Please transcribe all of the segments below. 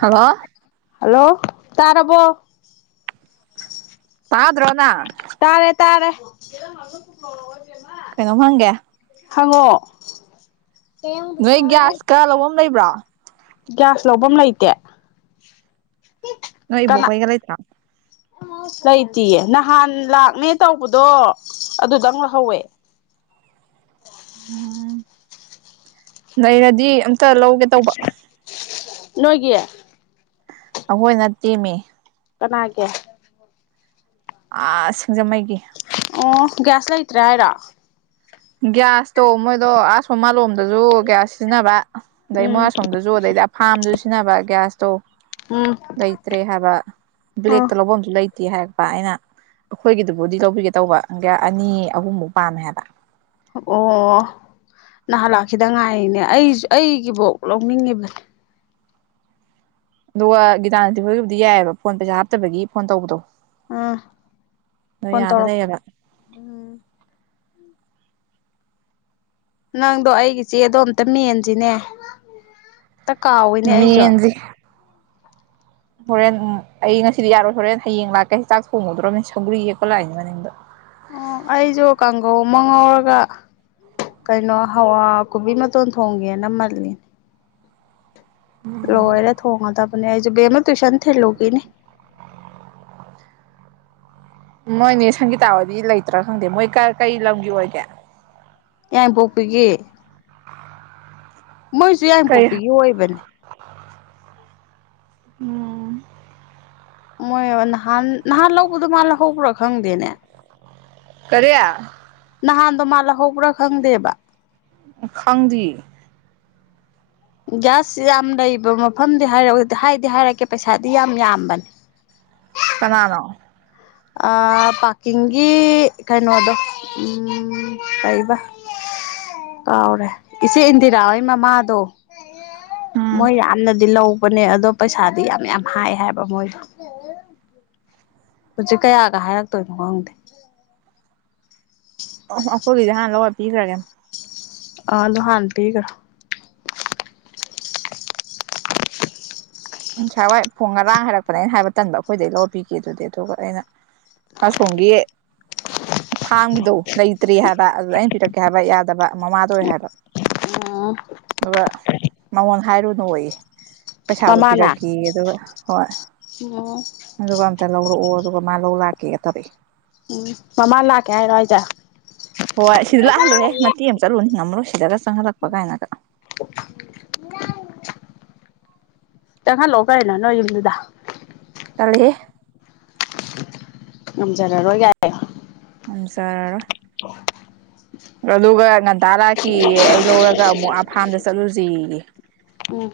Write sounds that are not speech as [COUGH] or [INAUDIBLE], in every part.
hello hello ꯇꯥꯔꯕꯣ ꯇꯥꯗ꯭ꯔꯣꯅꯥ ꯇꯥꯔꯦ ꯇꯥꯔꯦ ꯀꯩꯅꯣꯝ ꯍꯪꯒꯦ ꯍꯪꯉꯣ ꯅꯣꯏ ꯒ꯭ꯌꯥꯁ ꯀ ꯂꯧꯕꯝ ꯂꯩꯕꯔꯣ ꯒ꯭ꯌꯥꯁ ꯂꯧꯕꯝ ꯂꯩꯇꯦ ꯅꯣꯏ ꯏꯕꯣꯛ ꯍꯣꯏꯒ ꯂꯩꯇꯔꯣ ꯂꯩꯇꯌꯦ ꯅꯍꯥꯟ ꯂꯥꯛꯅꯦ ꯇꯧꯕꯗꯣ ꯑꯗꯨꯗꯪ ꯂꯧꯍꯧꯋꯦ [UNINTELLIGIBLE] ꯎꯝ ꯂꯩꯔꯗꯤ ꯑꯝꯇ ꯂꯧꯒꯦ ꯇꯧꯕ ꯅꯣꯏꯒꯤ ꯑꯩꯈꯣꯏꯅ ꯇꯦꯝꯃꯤ ꯀꯅꯥ ꯀꯦ ꯑ ꯁꯤꯡꯖꯃꯩꯒꯤ ꯑꯣ ꯒ꯭ꯌꯥꯁ ꯂꯩꯇ꯭ꯔꯦ ꯍꯥꯏꯔ ꯒ꯭ꯌꯥꯁꯇꯣ ꯃꯣꯏꯗꯣ ꯑꯁꯣꯝ ꯃꯥꯂꯣꯝꯗꯁꯨ ꯒ꯭ꯌꯥꯁ ꯁꯤꯖꯤꯟꯅꯕ ꯑꯗꯩ ꯃꯣꯏ ꯎꯝ ꯑꯁꯣꯝꯗꯁꯨ ꯑꯗꯩꯗꯤ ꯑ ꯐꯥꯝꯗꯨꯁꯨ ꯁꯤꯖꯤꯟꯅꯕ ꯒ꯭ꯌꯥꯁꯇꯣ ꯎꯝ ꯂꯩꯇ꯭ꯔꯦ ꯍꯥꯏꯕ ꯑꯥ ꯕ꯭ꯂꯦꯛꯇ ꯂꯧꯕ ꯑꯃꯁꯁꯨ ꯂꯩꯇ ꯤ ꯍꯥꯏꯔꯛꯄ ꯑꯩꯅ ꯑꯩꯈꯣꯏꯒꯤꯗꯨꯕꯨꯗꯤ ꯂꯧꯕꯤꯒꯦ ꯇꯧꯕ ꯑꯅꯤ ꯑꯍꯨꯝꯐꯧ ꯄꯥꯝꯃꯦ ꯍꯥꯏꯕ ꯑꯣ ꯅꯍꯥꯟꯂꯥꯛꯈꯤꯗ ꯉꯥꯏꯔꯤꯅꯦ ꯑꯩꯁꯨ ꯑꯩꯒꯤꯐꯧ ꯂꯧꯅꯤꯡꯉꯤꯕꯅꯦ ꯑꯗꯨꯒ ꯒꯤꯇꯥꯅꯗꯤ ꯍꯣꯏꯒꯤꯕꯨꯗꯤ ꯌꯥꯏꯑꯕ ꯐꯣꯟ ꯄꯩꯁꯥ ꯍꯥꯞꯇꯕꯒꯤ ꯐꯣꯟ ꯇꯧꯕꯗꯣ ꯎꯝ ꯑꯗꯣ ꯐꯣꯟ ꯌꯥꯗ ꯇꯔ ꯂꯩꯔꯕ ꯎꯝ ꯅꯪꯗꯣ ꯑꯩꯒꯤ ꯆꯦꯗꯣ ꯑꯝꯇ ꯃꯦꯟꯁꯤꯅꯦ ꯇ ꯀꯥꯎꯋꯤꯅꯦ ꯑꯩꯁꯨ ꯃꯦꯟꯖꯦ ꯍꯣꯔꯦꯟ ꯑꯩ ꯉꯁꯤꯗꯤ ꯌꯥꯔꯣꯏ ꯍꯣꯔꯦꯟ ꯍꯌꯦꯡ ꯂꯥꯛꯀꯦ ꯍ ꯆꯥꯛ ꯊꯣꯡꯉꯨꯗ꯭ꯔꯅꯤꯅ ꯁꯪꯒꯔꯤ ꯌꯦꯛꯄ ꯂꯥꯛꯏꯅꯦ ꯃꯅꯤꯡꯗꯣ ꯑꯣ ꯑꯩꯁꯨ ꯀꯥꯡꯒꯧ ꯑꯃ ꯉꯥꯎꯔꯒ ꯀꯩꯅꯣ ꯍꯋꯥ ꯀꯕꯤ ꯃꯇꯣꯟ ꯊꯣꯡꯒꯦꯅ ꯃꯥꯜꯂꯤꯅꯦ ꯂꯣꯏꯔ ꯊꯣꯡꯉꯗꯕꯅꯦ ꯦꯃ ꯇꯨꯁꯟ ꯊ ꯂꯅꯦ [UNINTELLIGIBLE] ꯅꯣꯏꯅꯦ ꯁꯪꯒꯤꯇꯥꯕꯨꯗꯤ ꯂꯩꯇ꯭ꯔꯥ ꯈꯪꯗꯦ ꯃꯣꯏ ꯀꯔꯤ ꯂꯝꯒꯤ ꯑꯣꯏꯒꯦ [UNINTELLIGIBLE] ꯄꯣꯛꯄꯤꯒꯤ ꯃꯣꯏꯁꯨ ꯌꯥꯏ ꯀꯔꯤ ꯄꯣꯛꯄꯤꯒꯤ ꯑꯣꯏꯕꯅꯦ ꯎꯝ ꯃꯣꯏ ꯅꯍꯥꯟ ꯅꯍꯥꯟ ꯂꯧꯕꯗꯣ ꯃꯥꯜ ꯂꯧꯍꯧꯕ꯭ꯔꯥ ꯈꯪꯗꯦꯅꯦ ꯀꯌꯥ ꯅꯍꯥꯟꯗꯣ ꯃꯥꯜ ꯂꯧꯍꯧꯕ꯭ꯔꯥ ꯈꯪꯗꯦꯕ ꯈꯪꯗꯤ ꯒ꯭ꯌꯥꯁ ꯌꯥꯝ ꯂꯩꯕ ꯃꯐꯝꯗꯤ ꯍꯥꯏꯔ ꯍꯥꯏꯗꯤ ꯍꯥꯏꯔꯛꯀꯦ ꯄꯩꯁꯥꯗꯤ ꯌꯥꯝ ꯌꯥꯝꯕꯅꯦ ꯀꯅꯥꯅꯣ ꯄꯥꯔꯀꯤꯡꯒꯤ ꯀꯩꯅꯣꯗꯣ ꯇꯕ ꯎꯝ ꯀꯥꯎꯔꯦ ꯏꯆꯦ ꯏꯟꯗꯤꯔꯥ ꯍꯣꯏ ꯃꯃꯥꯗꯣ ꯎꯝ ꯃꯣꯏ ꯔꯥꯟꯅꯗ ꯂ ꯄꯅꯦ ꯑꯗꯣ ꯄꯩꯁꯥꯗꯤ ꯌꯥꯝ ꯌꯥꯝ ꯍꯥꯏ ꯍꯥꯏꯕ ꯃꯣꯏꯗꯣ ꯍꯧꯖꯤꯛ ꯀꯌꯥꯒ ꯍꯥꯏꯔꯛꯇꯣꯏꯅꯣ ꯈꯪꯗꯦ [UNINTELLIGIBLE] ꯍꯦꯟ ꯂꯒ ꯄꯤꯁꯔꯒꯦ ꯑ ꯂꯨꯍꯥꯟ ꯊꯤꯒ ꯉꯁꯥꯏ ꯍꯏ ꯐꯣꯡ ꯉꯔꯥꯡ ꯍꯥꯏꯔꯛꯄꯅꯦ ꯑꯩꯅ ꯍꯥꯏꯕ ꯇꯟꯕ ꯑꯩꯈꯣꯏꯗꯒꯤꯩ ꯂꯧꯕꯤꯒꯦ ꯑꯗꯨꯗꯤ ꯑꯗꯨꯒ ꯑꯩꯅ ꯑ ꯁꯒꯑ ꯐꯥꯝꯒꯤꯗꯣ ꯂꯩꯇ꯭ꯔꯤ ꯍꯥꯏꯕ ꯑꯗꯨꯗ ꯑꯩꯅ ꯄꯤꯔꯛꯀꯦ ꯍꯥꯏꯕ ꯌꯥꯗꯕ ꯃꯃꯥꯗ ꯑꯣꯏ ꯍꯥꯏꯕ ꯑꯗꯨꯒ ꯃꯉꯣꯟ ꯍꯥꯏꯔꯨꯅꯨ ꯑꯣꯏꯌꯦ ꯃꯃꯥꯅ ꯄꯤꯔꯛꯈꯤ ꯑꯗꯨꯒ ꯍꯣꯏ ꯎꯝ ꯑꯗꯨꯒ ꯑꯝꯇ ꯂꯧꯔꯛꯑꯣ ꯑꯗꯨꯒ ꯃꯥꯂꯧ ꯂꯥꯛꯀꯦꯒ ꯇꯩ ꯎꯝ ꯃꯃꯥ ꯂꯥꯛꯀꯦ ꯍꯥꯏꯔꯣ ꯑꯩꯗꯦ ꯍꯣꯏ ꯁꯤꯗꯤ ꯂꯥꯛꯍꯜꯂꯨꯍꯦ ꯃꯇꯤ ꯑꯃ ꯆꯠꯂꯨꯅꯤ ꯉꯝꯃꯔꯣ ꯁꯤꯗ ꯆꯪꯍꯜꯂꯛꯄ ꯀꯥꯏꯅꯒ ꯆꯪꯍꯜꯂꯣ ꯀꯩꯅꯣ ꯅꯣꯏ ꯌꯨꯝꯗꯨꯗ ꯇꯜꯂꯦꯍꯦ ꯉꯝꯖꯔꯔꯣꯏ ꯌꯥꯏ ꯉꯝꯆꯔꯔꯣꯏ [UNINTELLIGIBLE] ꯑꯗꯨꯒ ꯉꯟꯇꯥ ꯂꯥꯛꯀꯦꯌꯦ ꯑꯩ ꯂꯧꯔꯒ ꯑꯃꯨꯛ ꯑꯥ ꯐꯥꯝꯗ ꯆꯠꯂꯨꯖꯦꯌꯦ ꯎꯝ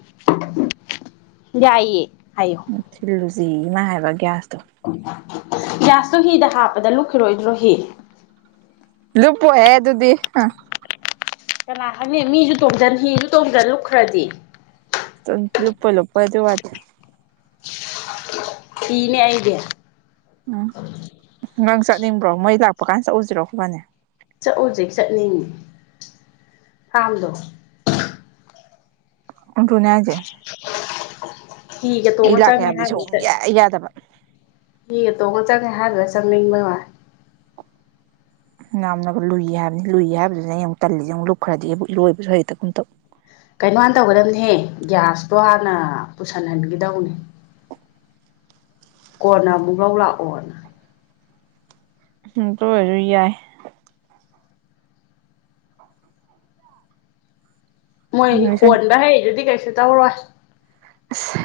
ꯌꯥꯏꯌꯦ ꯍꯥꯏꯌꯣ ꯎꯝ ꯊꯤꯜꯂꯨꯖꯦꯌꯦ ꯃꯥ ꯍꯥꯏꯕ ꯒ꯭ꯌꯥꯁ ꯒ꯭ꯌꯥꯁꯇꯨ ꯍꯤꯗ ꯍꯥꯞꯄꯗ ꯂꯨꯞꯈꯤꯔꯣꯏꯗ꯭ꯔꯣ ꯍꯤ ꯂꯨꯄꯣꯏꯍꯦ ꯑꯗꯨꯗꯤ ꯍ ꯀꯅꯥ ꯈꯪꯅꯤ ꯃꯤꯖꯨ ꯇꯣꯡꯖꯟ ꯍꯤꯖꯨ ꯇꯣꯡꯖꯟ ꯂꯨꯈ꯭ꯔꯗꯤ ꯇꯟ ꯂꯨꯞꯄꯣꯏ ꯂꯨꯨꯞꯄꯣꯏ ꯑꯗꯨ ꯋꯥꯗꯤ ꯀꯤꯅꯦ ꯑꯩꯗꯤ ꯎꯝ ꯅꯪ ꯆꯠꯅꯤꯡꯕ꯭ꯔꯣ ꯃꯣꯏ ꯂꯥꯛꯄ ꯀꯥꯟ ꯆꯧꯖꯤꯔꯣ ꯑꯈꯣꯏꯕꯥꯅꯤ ꯆꯠꯎꯖꯦ ꯆꯠꯅꯤꯡ ꯐꯥꯝꯗꯣ ꯑꯗꯨꯅꯦ ꯍꯥꯏꯖꯦ ꯍꯤꯒ ꯇꯣꯡꯉ ꯆꯪꯉꯦ ꯍꯥꯏꯕꯗꯨꯗ ꯌꯥꯗꯕ ꯍꯤꯒ ꯇꯣꯡꯉ ꯆꯪ ꯍꯥꯏꯕꯗꯨꯗ ꯆꯪꯅꯤꯡꯕꯩ ꯋꯥꯟ ꯌꯥꯝꯅꯒ ꯂꯨꯏ ꯍꯥꯏꯝꯅꯤ ꯂꯨꯏ ꯍꯥꯏꯕꯗꯨꯅꯦ ꯑꯩꯅ ꯑꯃꯨꯛ ꯇꯜꯂꯤꯖꯦ ꯂꯨꯞꯈ꯭ꯔꯗꯤꯕꯨ ꯏꯔꯣꯏꯕꯁꯨ ꯍꯦꯛꯇꯒꯨꯝ ꯇꯧ ꯀꯩꯅꯣꯥ ꯍꯥꯟ ꯇꯧꯒꯗꯝꯅꯦꯍꯦ ꯒ꯭ꯌꯥꯁꯇꯣ ꯍꯥꯟꯅ ꯄꯨꯁꯟꯍꯟꯒꯒꯤꯗꯧꯅꯦ ꯀꯣꯟꯅ ꯑꯃꯨꯛ ꯂꯧ ꯂꯥꯛꯑꯣꯅ ꯍꯨꯝꯇꯨꯑꯣꯏꯖꯨ [UNINTELLIGIBLE] ꯌꯥꯏ ꯃꯣꯏ ꯍꯣꯟꯕ ꯍꯩꯗꯨꯗꯤ ꯀꯩꯁꯨ ꯇꯧꯔꯣꯏ ꯑꯁ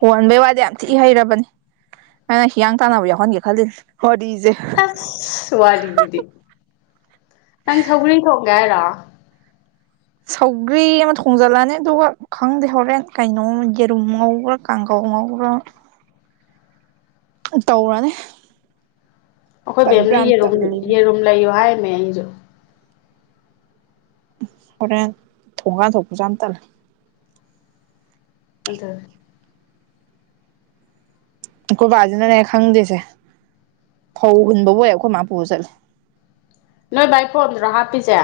ꯍꯣꯟꯕꯩ ꯋꯥꯗꯤ ꯌꯥꯝ ꯊꯤ ꯍꯩꯔꯕꯅꯦ ꯑꯩꯅ ꯍꯤꯌꯥꯡ ꯇꯥꯟꯅꯕ ꯌꯥꯎꯍꯟꯒꯦ ꯈꯜꯂꯤ ꯑꯁ ꯋꯥꯔꯤꯗꯤ ꯅꯪ ꯁꯧꯒ꯭ꯔꯤ ꯊꯣꯡꯒꯦ ꯍꯥꯏꯔꯣ ꯁꯧꯒ꯭ꯔꯤ ꯑꯃ ꯊꯣꯡꯖꯜꯂꯅꯤ ꯑꯗꯨꯒ ꯈꯪꯗꯦ ꯍꯣꯔꯦꯟ ꯀꯩꯅꯣ ꯌꯦꯔꯨꯝ ꯉꯧꯕ꯭ꯔꯥ ꯀꯥꯡꯒꯧ ꯉꯧꯕꯔꯃ ꯇꯧꯔꯅꯤ ꯑꯩꯈꯣꯏ ꯇꯟꯁꯨ ꯕꯦꯝꯅ ꯌꯥꯝ ꯌꯦꯔꯨꯝ ꯇꯜꯂꯤꯕꯅꯤ ꯌꯦꯔꯨꯝ ꯂꯩꯌꯨ ꯍꯥꯏꯝꯃꯦ ꯑꯩꯁꯨ ꯍꯣꯔꯦꯟ ꯊꯣꯡꯒꯥꯟ ꯊꯣꯛꯄꯁꯨ ꯌꯥꯝ ꯇꯜꯂꯦ ꯑꯗꯨꯟ ꯑꯈꯣꯏꯕꯥꯖꯤꯅꯅꯦ ꯈꯪꯗꯦꯁꯦ ꯐꯧ ꯍꯨꯟꯕꯕꯨ ꯍꯦꯛ ꯑꯩꯈꯣꯏ ꯃꯥ ꯄꯨꯔ ꯆꯠꯂꯦ ꯅꯣꯏ ꯚꯥꯏ ꯐꯣꯟꯗꯔꯣ ꯍꯥꯞꯄꯤꯖꯦ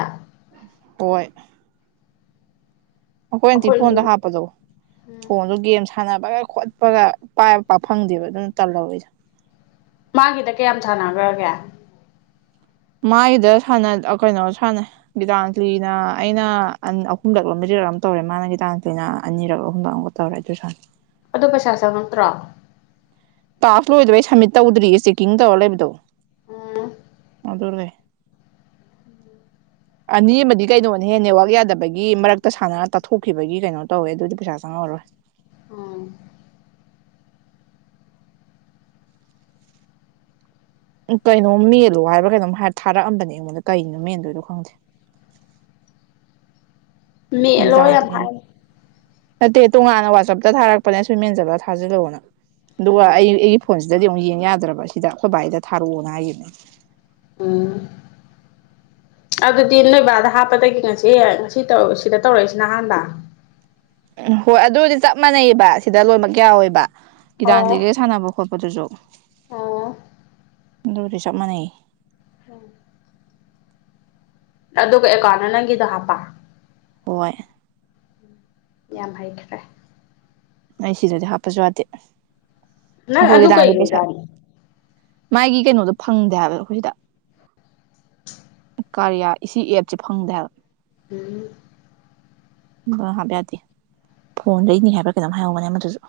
ꯍꯣꯏ ꯑꯩꯈꯣꯏ ꯑꯟꯇꯤ ꯐꯣꯟꯗ ꯍꯥꯞꯄꯗꯣ ꯎꯝ ꯐꯣꯟꯗꯣ ꯒꯦꯝ ꯁꯥꯟ ꯁꯥꯟꯅꯕꯒ ꯈꯣꯠꯄꯒ ꯄꯥꯏꯕ ꯄꯥꯛ ꯐꯪꯗꯦꯕ ꯑꯗꯨꯅ ꯇꯜꯂꯕ ꯑꯩꯗꯣ ꯃꯥꯒꯤꯗ ꯀꯌꯥꯝ ꯁꯥꯟꯅꯒ꯭ꯔꯒꯦ ꯃꯥꯏꯗ ꯁꯥꯟꯅ ꯑ ꯀꯩꯅꯣ ꯁꯥꯟꯅꯩ ꯒꯤꯇꯥꯟꯖꯂꯤꯅ ꯑꯩꯅ ꯑꯟ ꯑꯍꯨꯝꯂꯛꯂ ꯃꯔꯤ ꯔꯛ ꯑꯝ ꯇꯧꯔꯦ ꯃꯥꯅ ꯒꯤꯇꯥꯟꯖꯂꯤꯅ ꯑꯅꯤꯔꯛ ꯑꯍꯨꯝꯔꯛ ꯑꯝꯒ ꯇꯧꯔꯦ ꯑꯗꯨꯒ ꯁꯥꯟꯅꯩ ꯑꯗꯣ ꯄꯩꯁꯥ ꯆꯪꯉꯛꯇ꯭ꯔꯣ ꯇꯥꯛꯁ ꯂꯣꯏꯗꯕꯩ ꯁꯝꯃꯤꯠ ꯇꯧꯗ꯭ꯔꯤꯌꯦ ꯆꯦꯛꯀꯤꯡ ꯇꯧꯔ ꯂꯩꯕꯗꯣ ꯎꯝ ꯑꯗꯨꯅꯦ ꯑꯅꯤ ꯑꯃꯗꯤ ꯀꯩꯅꯣꯅꯦꯍꯦ ꯅꯦꯠꯋꯥꯛ ꯌꯥꯗꯕꯒꯤ ꯃꯔꯛꯇ ꯁꯥꯟꯅꯔ ꯇꯠꯊꯣꯛꯈꯤꯕꯒꯤ ꯀꯩꯅꯣ ꯇꯧꯋꯦ ꯑꯗꯨꯗꯤ ꯄꯩꯁꯥ ꯆꯪꯉ ꯃꯔꯣꯏ ꯑ ꯎ ꯀꯩꯅꯣꯝ ꯃꯦꯜꯂꯨ ꯍꯥꯏꯕꯔꯥ ꯀꯩꯅꯣꯝ ꯍꯥꯏ ꯊꯥꯔꯛꯑꯝꯕꯅꯦ ꯑꯩꯉꯣꯟꯗ ꯀꯔꯤꯅꯣ ꯃꯦꯟꯗꯣꯏꯅꯣ ꯈꯪꯗꯦ [UNINTELLIGIBLE] [INAUDIBLE] ꯃꯦꯜ ꯂꯣ ꯌꯥꯝ ꯒꯤꯇꯥꯟꯖꯂꯤꯅ ꯍꯥꯏ ꯅꯠꯇꯦ ꯇꯣꯉꯥꯟꯅ ꯋꯥꯆꯞꯇ ꯊꯥꯔꯛꯄꯅꯦ ꯑꯁꯤ ꯃꯦꯟ ꯖꯜꯂꯒ ꯊꯥꯖꯤꯜꯂꯛꯑꯣꯅ ꯑꯗꯨꯒ ꯎꯝ ꯑꯩ ꯑꯩꯒꯤ ꯐꯣꯟꯁꯦ ꯁꯤꯗꯗꯤ ꯑꯃꯨꯛ ꯌꯦꯡ ꯌꯥꯗ꯭ꯔꯕ ꯁꯤꯗ ꯑꯩꯈꯣꯏ ꯕꯥꯏꯁꯤꯗ ꯊꯥꯔꯛꯑꯣꯅ ꯍꯥꯏꯒꯤꯕꯅꯦ ꯎ [INAUDIBLE] [UNINTELLIGIBLE] ꯑꯗꯨꯗꯤ ꯅꯣꯏꯕꯥꯗ ꯍꯥꯞꯄꯗꯒꯤ ꯉꯁꯤ ꯉꯁꯤ ꯁꯤꯗ ꯇꯧꯔꯛꯏꯁꯤꯅ ꯑꯍꯥꯟꯕ ꯎꯝ ꯍꯣꯏ ꯑꯗꯨꯔꯗꯤ ꯆꯞ ꯃꯥꯟꯅꯩꯑꯕ ꯁꯤꯗ ꯂꯣꯏꯅꯃꯛ ꯌꯥꯎꯏ ꯕ ꯑꯣ ꯒꯤꯇꯥꯟꯖꯂꯤꯒ ꯁꯥꯟꯅꯕ ꯈꯣꯠꯄ ꯑꯗꯨꯁꯨ ꯑꯣ ꯑꯗꯨꯗꯤ ꯆꯞ ꯃꯥꯟꯅꯩ ꯌꯦ ꯍꯝ ꯑꯗꯨꯒ ꯑꯦꯀꯥꯎꯟꯗ ꯅꯪꯒꯤꯗ ꯍꯥꯞꯄ ꯍꯣꯏ ꯌꯥꯝ ꯍꯩꯈ꯭ꯔꯦ ꯑꯩ ꯁꯤꯗꯗꯤ ꯍꯥꯞꯄꯁꯨ ꯌꯥꯗꯦ ꯅꯪ ꯑꯗꯨ ꯑꯩꯈꯣꯏꯒꯤꯗꯥꯟꯗꯤ ꯄꯩꯁꯥ ꯀꯩꯒꯤꯖꯅꯣ ꯃꯥꯒꯤ ꯀꯩꯅꯣꯗꯣ ꯐꯪꯗꯦ ꯍꯥꯏꯕ ꯑꯩꯈꯣꯏ ꯁꯤꯗ ꯀꯥꯔꯤꯌꯥ ꯁꯤ ꯑꯦꯞꯁꯦ ꯐꯪꯗꯦꯕ ꯍꯥꯏꯕꯥ ꯎꯝ ꯍꯥꯞꯕ ꯌꯥꯗꯦ ꯐꯣꯟ ꯂꯩꯅꯤ ꯍꯥꯏꯕ꯭ꯔꯥ ꯀꯩꯅꯣꯝ ꯍꯥꯏꯍꯧꯕꯕꯅꯦ ꯑꯃꯗꯨꯁꯨ [INAUDIBLE]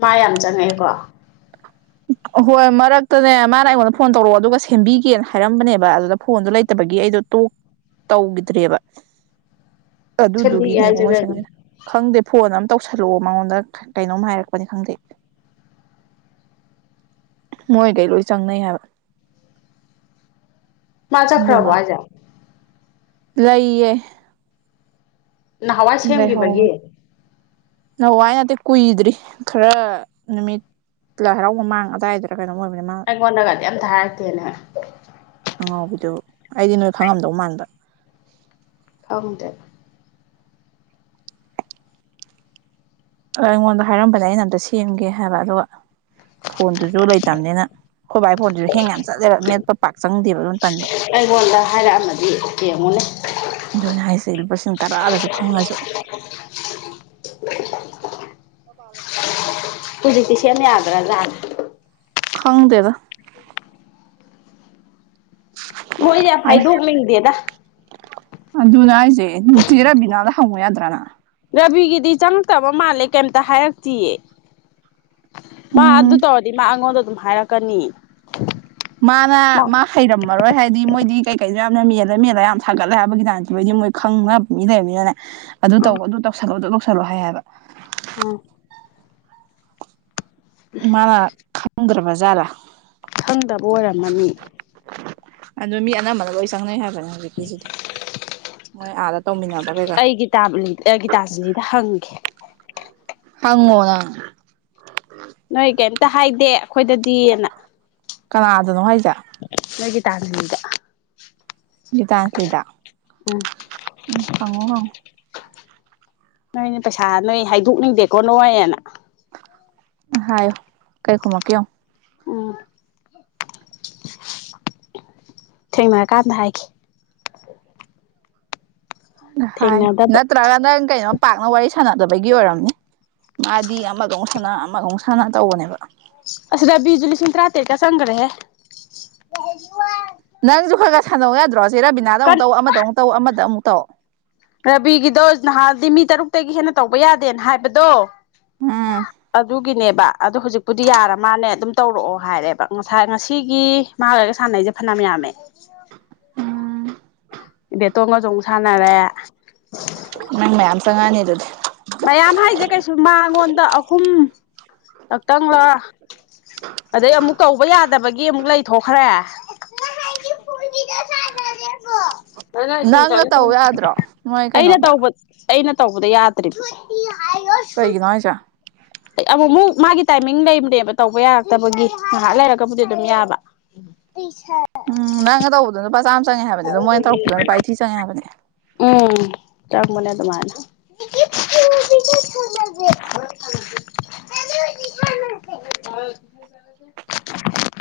ꯃꯥ ꯌꯥꯝ ꯆꯪꯉꯥꯛꯑꯀꯣ ꯎ ꯑꯍꯣꯏ ꯃꯔꯛꯇꯅꯦ ꯃꯥꯅ ꯑꯩꯉꯣꯟꯗ ꯐꯣꯟ ꯇꯧꯔꯛꯑꯣ ꯑꯗꯨꯒ ꯁꯦꯝꯕꯤꯒꯦꯅ ꯍꯥꯏꯔꯝꯕꯅꯦꯕ ꯑꯗꯨꯗ ꯐꯣꯟꯗꯣ ꯂꯩꯇꯕꯒꯤ ꯑꯩꯗꯣ ꯇꯣꯛ ꯇꯧꯈꯤꯗ꯭ꯔꯦꯕ ꯁꯦꯝꯕꯤꯒꯦ ꯑꯗꯨꯗꯨꯒꯤꯅꯦꯕ ꯍꯥꯏꯁꯦ ꯃꯣꯏ ꯀꯩꯅꯣ ꯆꯪꯉꯥꯛꯏꯗꯣ ꯈꯪꯗꯦ ꯐꯣꯟ ꯑꯃ ꯇꯧꯁꯜꯂꯛꯑꯣ ꯃꯉꯣꯟꯗ ꯀꯩꯅꯣꯝ ꯍꯥꯏꯔꯛꯄꯅꯤ ꯈꯪꯗꯦ ꯃꯣꯏꯒꯩ ꯂꯣꯏ ꯆꯪꯅꯩ ꯍꯥꯏꯕ ꯃꯥ ꯆꯥꯥꯠ ꯑꯗꯨꯏ ꯃꯥ ꯈꯔꯕ ꯍꯥꯏꯖꯦ ꯂꯩꯌꯦ ꯅꯍꯥꯟꯋꯥꯏ ꯂꯩꯍꯧꯋꯦ ꯁꯦꯝꯈꯤꯕꯒꯤ ꯅꯋꯥꯏ ꯅꯠꯇꯦ ꯀꯨꯏꯗ꯭ꯔꯤ ꯈꯔ ꯅꯨꯃꯤꯠ ꯂꯥꯏꯍꯔꯥꯎ ꯃꯃꯥꯡ ꯑꯗꯨꯗꯥꯏꯗꯔ ꯀꯩꯅꯣꯝ ꯑꯣꯏꯕ ꯅꯤ ꯃꯥ ꯑꯩꯉꯣꯟꯗꯒꯗꯤ ꯑꯝꯇ ꯍꯥꯏꯔꯛꯇꯦꯅꯦ ꯑꯉꯥꯎꯕꯤꯗꯣ ꯑꯗꯨ ꯑꯩꯗꯤ ꯅꯣꯏ ꯈꯪꯉꯝꯗꯧ ꯃꯥꯟꯕ ꯈꯪꯗꯦ ꯑ ꯑꯩꯉꯣꯟꯗ ꯍꯥꯏꯔꯝꯕꯅꯦ ꯑꯩꯅ ꯑꯝꯇ ꯁꯦꯝꯒꯦ ꯍꯥꯏꯕ ꯑꯗꯨꯒ ꯐꯣꯟꯗꯨꯁꯨ ꯂꯩꯇꯕꯅꯤꯅ ꯑꯩꯈꯣꯏꯕꯥꯏ ꯐꯣꯟꯁꯤꯁꯨ ꯍꯦꯡ ꯌꯥꯝ ꯆꯠꯂꯦꯕ ꯃꯦꯠꯄ ꯄꯥꯛ ꯆꯪꯗꯦꯕ ꯑꯗꯨꯝ ꯇꯟꯕ ꯑꯩꯉꯣꯟꯗ ꯍꯥꯏꯔꯛꯑꯝꯃꯗꯤ ꯌꯦꯡꯉꯨꯅꯦ ꯑꯗꯨꯅꯦ ꯍꯥꯏꯁꯦ ꯂꯨꯄꯥ ꯂꯤꯁꯤꯡ ꯇꯔꯥꯗꯁꯨ ꯐꯪꯉꯁꯨ ꯍꯧꯖꯤꯛ ꯇꯤ ꯁꯦꯝ ꯌꯥꯗꯔꯥ ꯖꯠꯂꯥ ꯈꯪꯗꯦꯗ ꯃꯣꯏꯁꯦ ꯌꯥꯝ ꯍꯥꯏꯗꯣꯛꯅꯤꯡꯗꯦꯗ ꯑꯗꯨꯅꯤ ꯍꯥꯏꯁꯦ ꯅꯨꯡꯇꯤ ꯆꯦ ꯔꯥꯕꯤꯅꯥꯗ ꯍꯪꯉꯨ ꯌꯥꯗ꯭ꯔꯥꯅ ꯔꯕꯤꯒꯤꯗꯤ ꯆꯪꯉꯛꯇꯕ ꯃꯥꯜꯂꯦ ꯀꯩꯝꯇ ꯍꯥꯏꯔꯛꯇꯌꯦ ꯃꯥ ꯑꯗꯨ ꯎꯝ ꯇꯧꯔꯗꯤ ꯃꯥ ꯑꯩꯉꯣꯟꯗ ꯑꯗꯨꯝ ꯍꯥꯏꯔꯛꯀꯅꯤ ꯃꯥꯅ ꯑꯥ ꯃꯥ ꯍꯩꯔꯝꯃꯔꯣꯏ ꯍꯥꯏꯗꯤ ꯃꯣꯏꯗꯤ ꯀꯩꯀꯩꯅꯣ ꯌꯥꯝꯅ ꯃꯦꯜꯂ ꯃꯦꯜꯂ ꯌꯥꯝ ꯊꯒꯠꯂꯦ ꯍꯥꯏꯕꯒꯤ ꯗꯥꯟ ꯊꯤꯕꯣꯏꯗꯤ ꯃꯣꯏ ꯈꯪꯉꯕ ꯃꯤ ꯂꯩꯕꯅꯤꯅꯅꯦ ꯑꯗꯨ ꯇꯧ ꯑꯗꯨ ꯇꯧꯁꯜꯂꯣ ꯑꯗꯨ ꯇꯧꯁꯜꯂꯣ ꯍꯥꯏꯌꯦꯕ ꯑ ꯃꯅꯥ ꯈꯪꯒꯔꯕꯖꯂ ꯈꯪꯗꯕ ꯑꯣꯏꯔꯝꯃꯅꯤ ꯑꯗꯨ ꯃꯤ ꯑꯅꯝꯕꯅ ꯂꯣꯏ ꯆꯪꯅꯩ ꯍꯥꯏꯕꯅꯦ ꯍꯧꯖꯤꯛꯀꯤꯁꯤꯗꯤ ꯃꯣꯏ ꯑꯥꯗ ꯇꯧꯃꯤꯟꯅꯕ ꯀꯩꯀꯥ ꯑꯩꯒꯤ ꯇ ꯑꯩꯒꯤꯇꯥꯥꯁꯤꯂꯤꯗ ꯍꯪꯒꯦ ꯍꯉꯣꯅ ꯅꯣꯏ ꯀꯩꯝꯇ ꯍꯥꯏꯗꯦ ꯑꯩꯈꯣꯏꯗꯗꯤꯅ ꯀꯅꯥꯗꯅꯣ ꯍꯥꯏꯦ ꯍꯒꯤ ꯇꯥꯔꯒ ꯇꯥꯟꯁꯂꯤꯗ ꯎꯝ ꯎꯝ ꯍꯪꯉꯣ ꯍꯪꯉꯣ ꯅꯣꯏꯅꯦ ꯄꯩꯁꯥ ꯅꯣꯏ ꯍꯥꯏꯗꯣꯛꯅꯤꯡꯗꯦꯀꯣ ꯅꯅꯨꯡꯉꯥꯏꯌꯦꯦꯅ ꯍꯥꯏꯣ ꯀꯩ ꯈꯨꯨꯝꯃ ꯀꯣ ꯎꯝ ꯊꯦꯡꯅꯔꯀꯥꯟꯗ ꯍꯥꯏꯈꯤ ꯍꯥꯏ ꯊꯦꯡꯅꯗꯕ ꯅꯠꯇ꯭ꯔꯒ ꯅꯪ ꯀꯩꯅꯣꯝ ꯄꯥꯛꯅ ꯋꯥꯔꯤ ꯁ ꯁꯥꯟꯅꯗꯕꯒꯤ ꯑꯣꯏꯔꯝꯅꯤ ꯃꯥꯗꯤ ꯑꯃꯒ ꯑꯃꯨꯛ ꯁꯅ ꯑꯃꯒꯧꯨꯛ ꯁꯥꯟꯅ ꯇꯧꯕꯅꯦꯕ ꯑꯁꯤꯗꯕꯤꯁꯨꯨ ꯂꯤꯁꯤꯡ ꯇꯔꯥꯇꯔꯦꯠꯀ ꯆꯪꯈ꯭ꯔꯦꯍꯦ ꯅꯪꯁꯨ ꯈꯔ ꯈꯔ ꯁꯥꯟꯗꯣꯛ ꯌꯥꯗ꯭ꯔꯣꯁꯦ ꯔꯥꯕꯤꯅꯥꯗ ꯑꯃꯨꯛ ꯀꯟ ꯇꯧ ꯑꯃꯗ ꯑꯃꯨꯛ ꯇꯧ ꯑꯃꯗ ꯑꯃꯨꯛ ꯇꯧ ꯔꯕꯤꯒꯤꯗꯣ ꯅꯍꯥꯟꯗꯤ ꯃꯤ ꯇꯔꯨꯛꯇꯒꯤ ꯍꯦꯟꯅ ꯇꯧꯕ ꯌꯥꯗꯦꯅ ꯍꯥꯏꯕꯗꯣ ꯑꯥ ꯒꯤꯅꯦꯕ ꯑꯗꯣ ꯍꯧꯖꯤꯛꯄꯨꯗꯤ ꯌꯥꯔ ꯃꯥꯅꯦ ꯑꯗꯨꯝ ꯇꯧꯔꯛꯑꯣ ꯍꯥꯏꯔꯦꯕ ꯉꯁꯥꯏ ꯉꯁꯤꯒꯤ ꯃꯥꯔꯒ ꯁꯥꯟꯅꯩꯁ ꯁꯦ ꯐꯅꯌꯥꯝ ꯌꯥꯝꯃꯦ ꯍ ꯦꯇꯣꯡꯒꯁꯨꯛ ꯁꯥꯟꯅꯔꯦ ꯅꯪ ꯃꯌꯥꯝ ꯆꯪꯉꯅꯤ ꯑꯗꯨꯗꯤ ꯃꯌꯥꯝ ꯍꯥꯏꯁꯦ ꯀꯩꯁꯨ ꯃꯉꯣꯟꯗ ꯑꯍꯨꯝ ꯂꯥꯛꯛꯇꯪꯕꯥ ꯑꯗꯩ ꯑꯃꯨꯛ ꯀꯧꯕ ꯌꯥꯗꯕꯒꯤ ꯒꯤ ꯑꯃꯨꯛ ꯂꯩꯊꯣꯛꯈ꯭ꯔꯦ ꯅꯨꯝ ꯅꯪꯅ ꯇꯧ ꯌꯥꯗ꯭ꯔꯣ ꯅꯣꯏ ꯑꯩꯅ ꯇ ꯀꯩꯅꯣꯗ ꯑꯩꯅ ꯇꯧꯕꯗ ꯌꯥꯗ꯭ꯔꯤꯕ ꯇꯩꯒꯤꯅꯉ ꯆ ꯑꯃꯨ ꯑꯃꯨꯛ ꯃꯥꯒꯤ ꯇꯥꯏꯃꯤꯡ ꯂꯩꯕꯅꯦꯕ ꯇꯧꯕ ꯌꯥꯔꯛꯇꯕꯒꯤ ꯉꯥꯏꯍꯥꯛ ꯂꯩꯔꯒꯕꯨꯗꯤ ꯑꯗꯨꯝ ꯌꯥꯕ ꯇ ꯎꯝ ꯅꯪ ꯂꯨꯄꯥ ꯆꯆꯥ ꯑꯃ ꯆꯪꯉꯦ ꯍꯥꯏꯕꯅꯦ ꯑꯗꯨꯝ ꯃꯣꯏꯅ ꯇꯧꯔꯛꯄꯗꯨꯗ ꯂꯨꯄꯥ ꯏꯊꯤ ꯆꯪꯉꯦ ꯍꯥꯏꯕꯅꯦ ꯃꯅꯦ ꯇꯣꯃꯥ [UNINTELLIGIBLE] ꯦ [UNINTELLIGIBLE]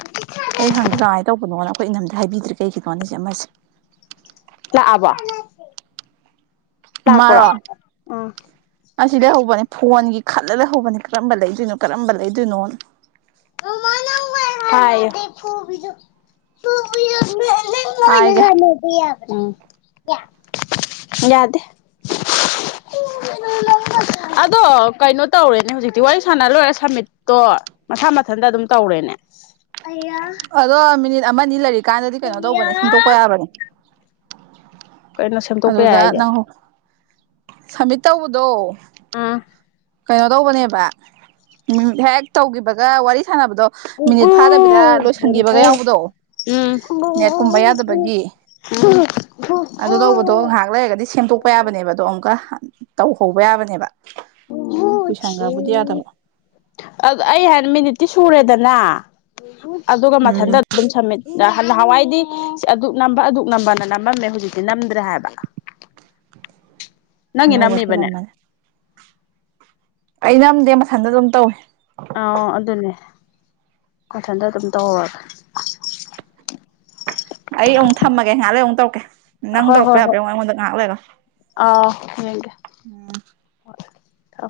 ꯑꯩ ꯍꯪꯒꯦ ꯀꯃꯥꯏꯅ ꯇꯧꯕꯅꯣꯅ ꯑꯩꯈꯣꯏ ꯏꯅꯝꯗ ꯍꯥꯏꯕꯤꯗ꯭ꯔꯦ ꯀꯩꯒꯤꯅꯣ ꯍꯥꯏꯅꯁꯦ ꯑꯃꯁꯦ ꯂ ꯑꯕ ꯃꯥꯔꯣ ꯑꯁꯤꯗꯒꯤꯩ ꯍꯧꯕꯅꯤ ꯐꯣꯟꯒꯤ ꯈꯜꯂ ꯂꯩ ꯍꯧꯕꯅꯤ ꯀꯔꯝꯕ ꯂꯩꯗꯣꯏꯅꯣ ꯀꯔꯝꯕ ꯂꯩꯗꯣꯏꯅꯣꯅ ꯍꯥꯏ ꯐ ꯍꯥꯏꯒꯦ ꯐꯅꯅꯗ ꯎꯝ ꯌꯥꯗꯦ [UNINTELLIGIBLE] ꯑꯗꯣ ꯀꯩꯅꯣ ꯇꯧꯔꯦꯅꯦ ꯍꯧꯖꯤꯛꯇꯤ ꯋꯥꯔꯤ ꯁꯥꯟꯅꯔꯣꯏꯔꯦ ꯁꯃꯤꯠꯇꯣ ꯃꯁꯥ ꯃꯊꯟꯇ ꯑꯗꯨꯝ ꯇꯧꯔꯦꯅꯦ ꯑꯗꯣ ꯃꯤꯅꯤꯠ ꯑꯃꯅꯤ ꯂꯩꯔꯤꯛꯀꯥꯟꯗꯗꯤ ꯀꯩꯅꯣ ꯇꯧꯕꯅꯦ ꯁꯦꯝꯗꯣꯛꯄ ꯌꯥꯕꯅꯦ ꯀꯩꯅꯣ ꯁꯦꯝꯗꯣꯛꯄ ꯌꯥꯏ ꯑꯗꯨꯗ ꯍꯥꯏꯁꯦ ꯅꯪ ꯁꯝꯃꯤꯠ ꯇꯧꯕꯗꯣ ꯑꯥ ꯀꯩꯅꯣ ꯇꯧꯕꯅꯦꯕꯠ ꯍꯦꯛ ꯇꯧꯈꯤꯕꯒ ꯋꯥꯔꯤ ꯁꯥꯟꯅꯕꯗꯣ ꯑꯗ ꯃꯤꯅꯤꯠ ꯐꯥꯗꯕꯤꯗ ꯂꯣꯏꯁꯤꯟꯈꯤꯕꯒ ꯌꯥꯎꯕꯗꯣ ꯅꯦꯠ ꯀꯨꯝꯕ ꯌꯥꯗꯕꯒꯤ ꯑꯗꯨ ꯇꯧꯕꯗꯣ ꯉꯥꯏꯍꯥꯛ ꯂꯩꯔꯒꯗꯤ ꯁꯦꯝꯗꯣꯛꯄ ꯌꯥꯕꯅꯦꯕ ꯑꯗꯣ ꯑꯃꯨꯛꯀ ꯇꯧꯍꯧꯕ ꯌꯥꯕꯅꯦꯕ ꯀꯨꯏꯁꯟꯈ꯭ꯔꯕꯨꯗꯤ ꯌꯥꯗꯕ ꯑ ꯑꯩ ꯍꯥꯟ ꯃꯤꯅꯤꯠꯇꯤ ꯁꯨꯔꯦꯗꯅ ꯑꯗꯨꯒ ꯃꯊꯟꯇ ꯎꯝ ꯑꯗꯨꯝ ꯁꯝꯃꯤꯠ ꯅꯍꯥꯟꯋꯥꯏꯗꯤ ꯑꯗꯨꯛ ꯅꯝꯕ ꯑꯗꯨꯛ ꯅꯝꯕꯅ ꯅꯝꯃꯝꯃꯦ ꯍꯧꯖꯤꯛꯇꯤ ꯅꯝꯗ꯭ꯔꯦ ꯍꯥꯏꯕꯅ ꯑꯅꯧꯕ ꯁꯤꯂꯝꯃꯅꯤ ꯑꯩ ꯅꯝꯗꯦ ꯃꯊꯟꯗ ꯑꯗꯨꯝ ꯇꯧꯏ ꯑꯥ ꯑꯗꯨꯅꯦ ꯃꯊꯟꯇ ꯑꯗꯨꯝ ꯇꯧꯍꯧꯔꯒ ꯑꯩ ꯑꯃꯨꯛ ꯊꯝꯃꯒꯦ ꯉꯥꯏꯍꯥꯟ ꯂꯩ ꯑꯃꯨꯛ ꯇꯧꯀꯦ ꯅꯪ ꯍꯣꯏ ꯇꯧꯔꯛꯄ ꯍꯣꯏ ꯍꯣꯏ ꯌꯥꯕ꯭ꯔꯥꯡꯉꯣ ꯑꯩꯉꯣꯟꯗ ꯉꯥꯏꯍꯥꯛ ꯂꯩꯒ ꯑꯥ ꯎꯝ ꯊ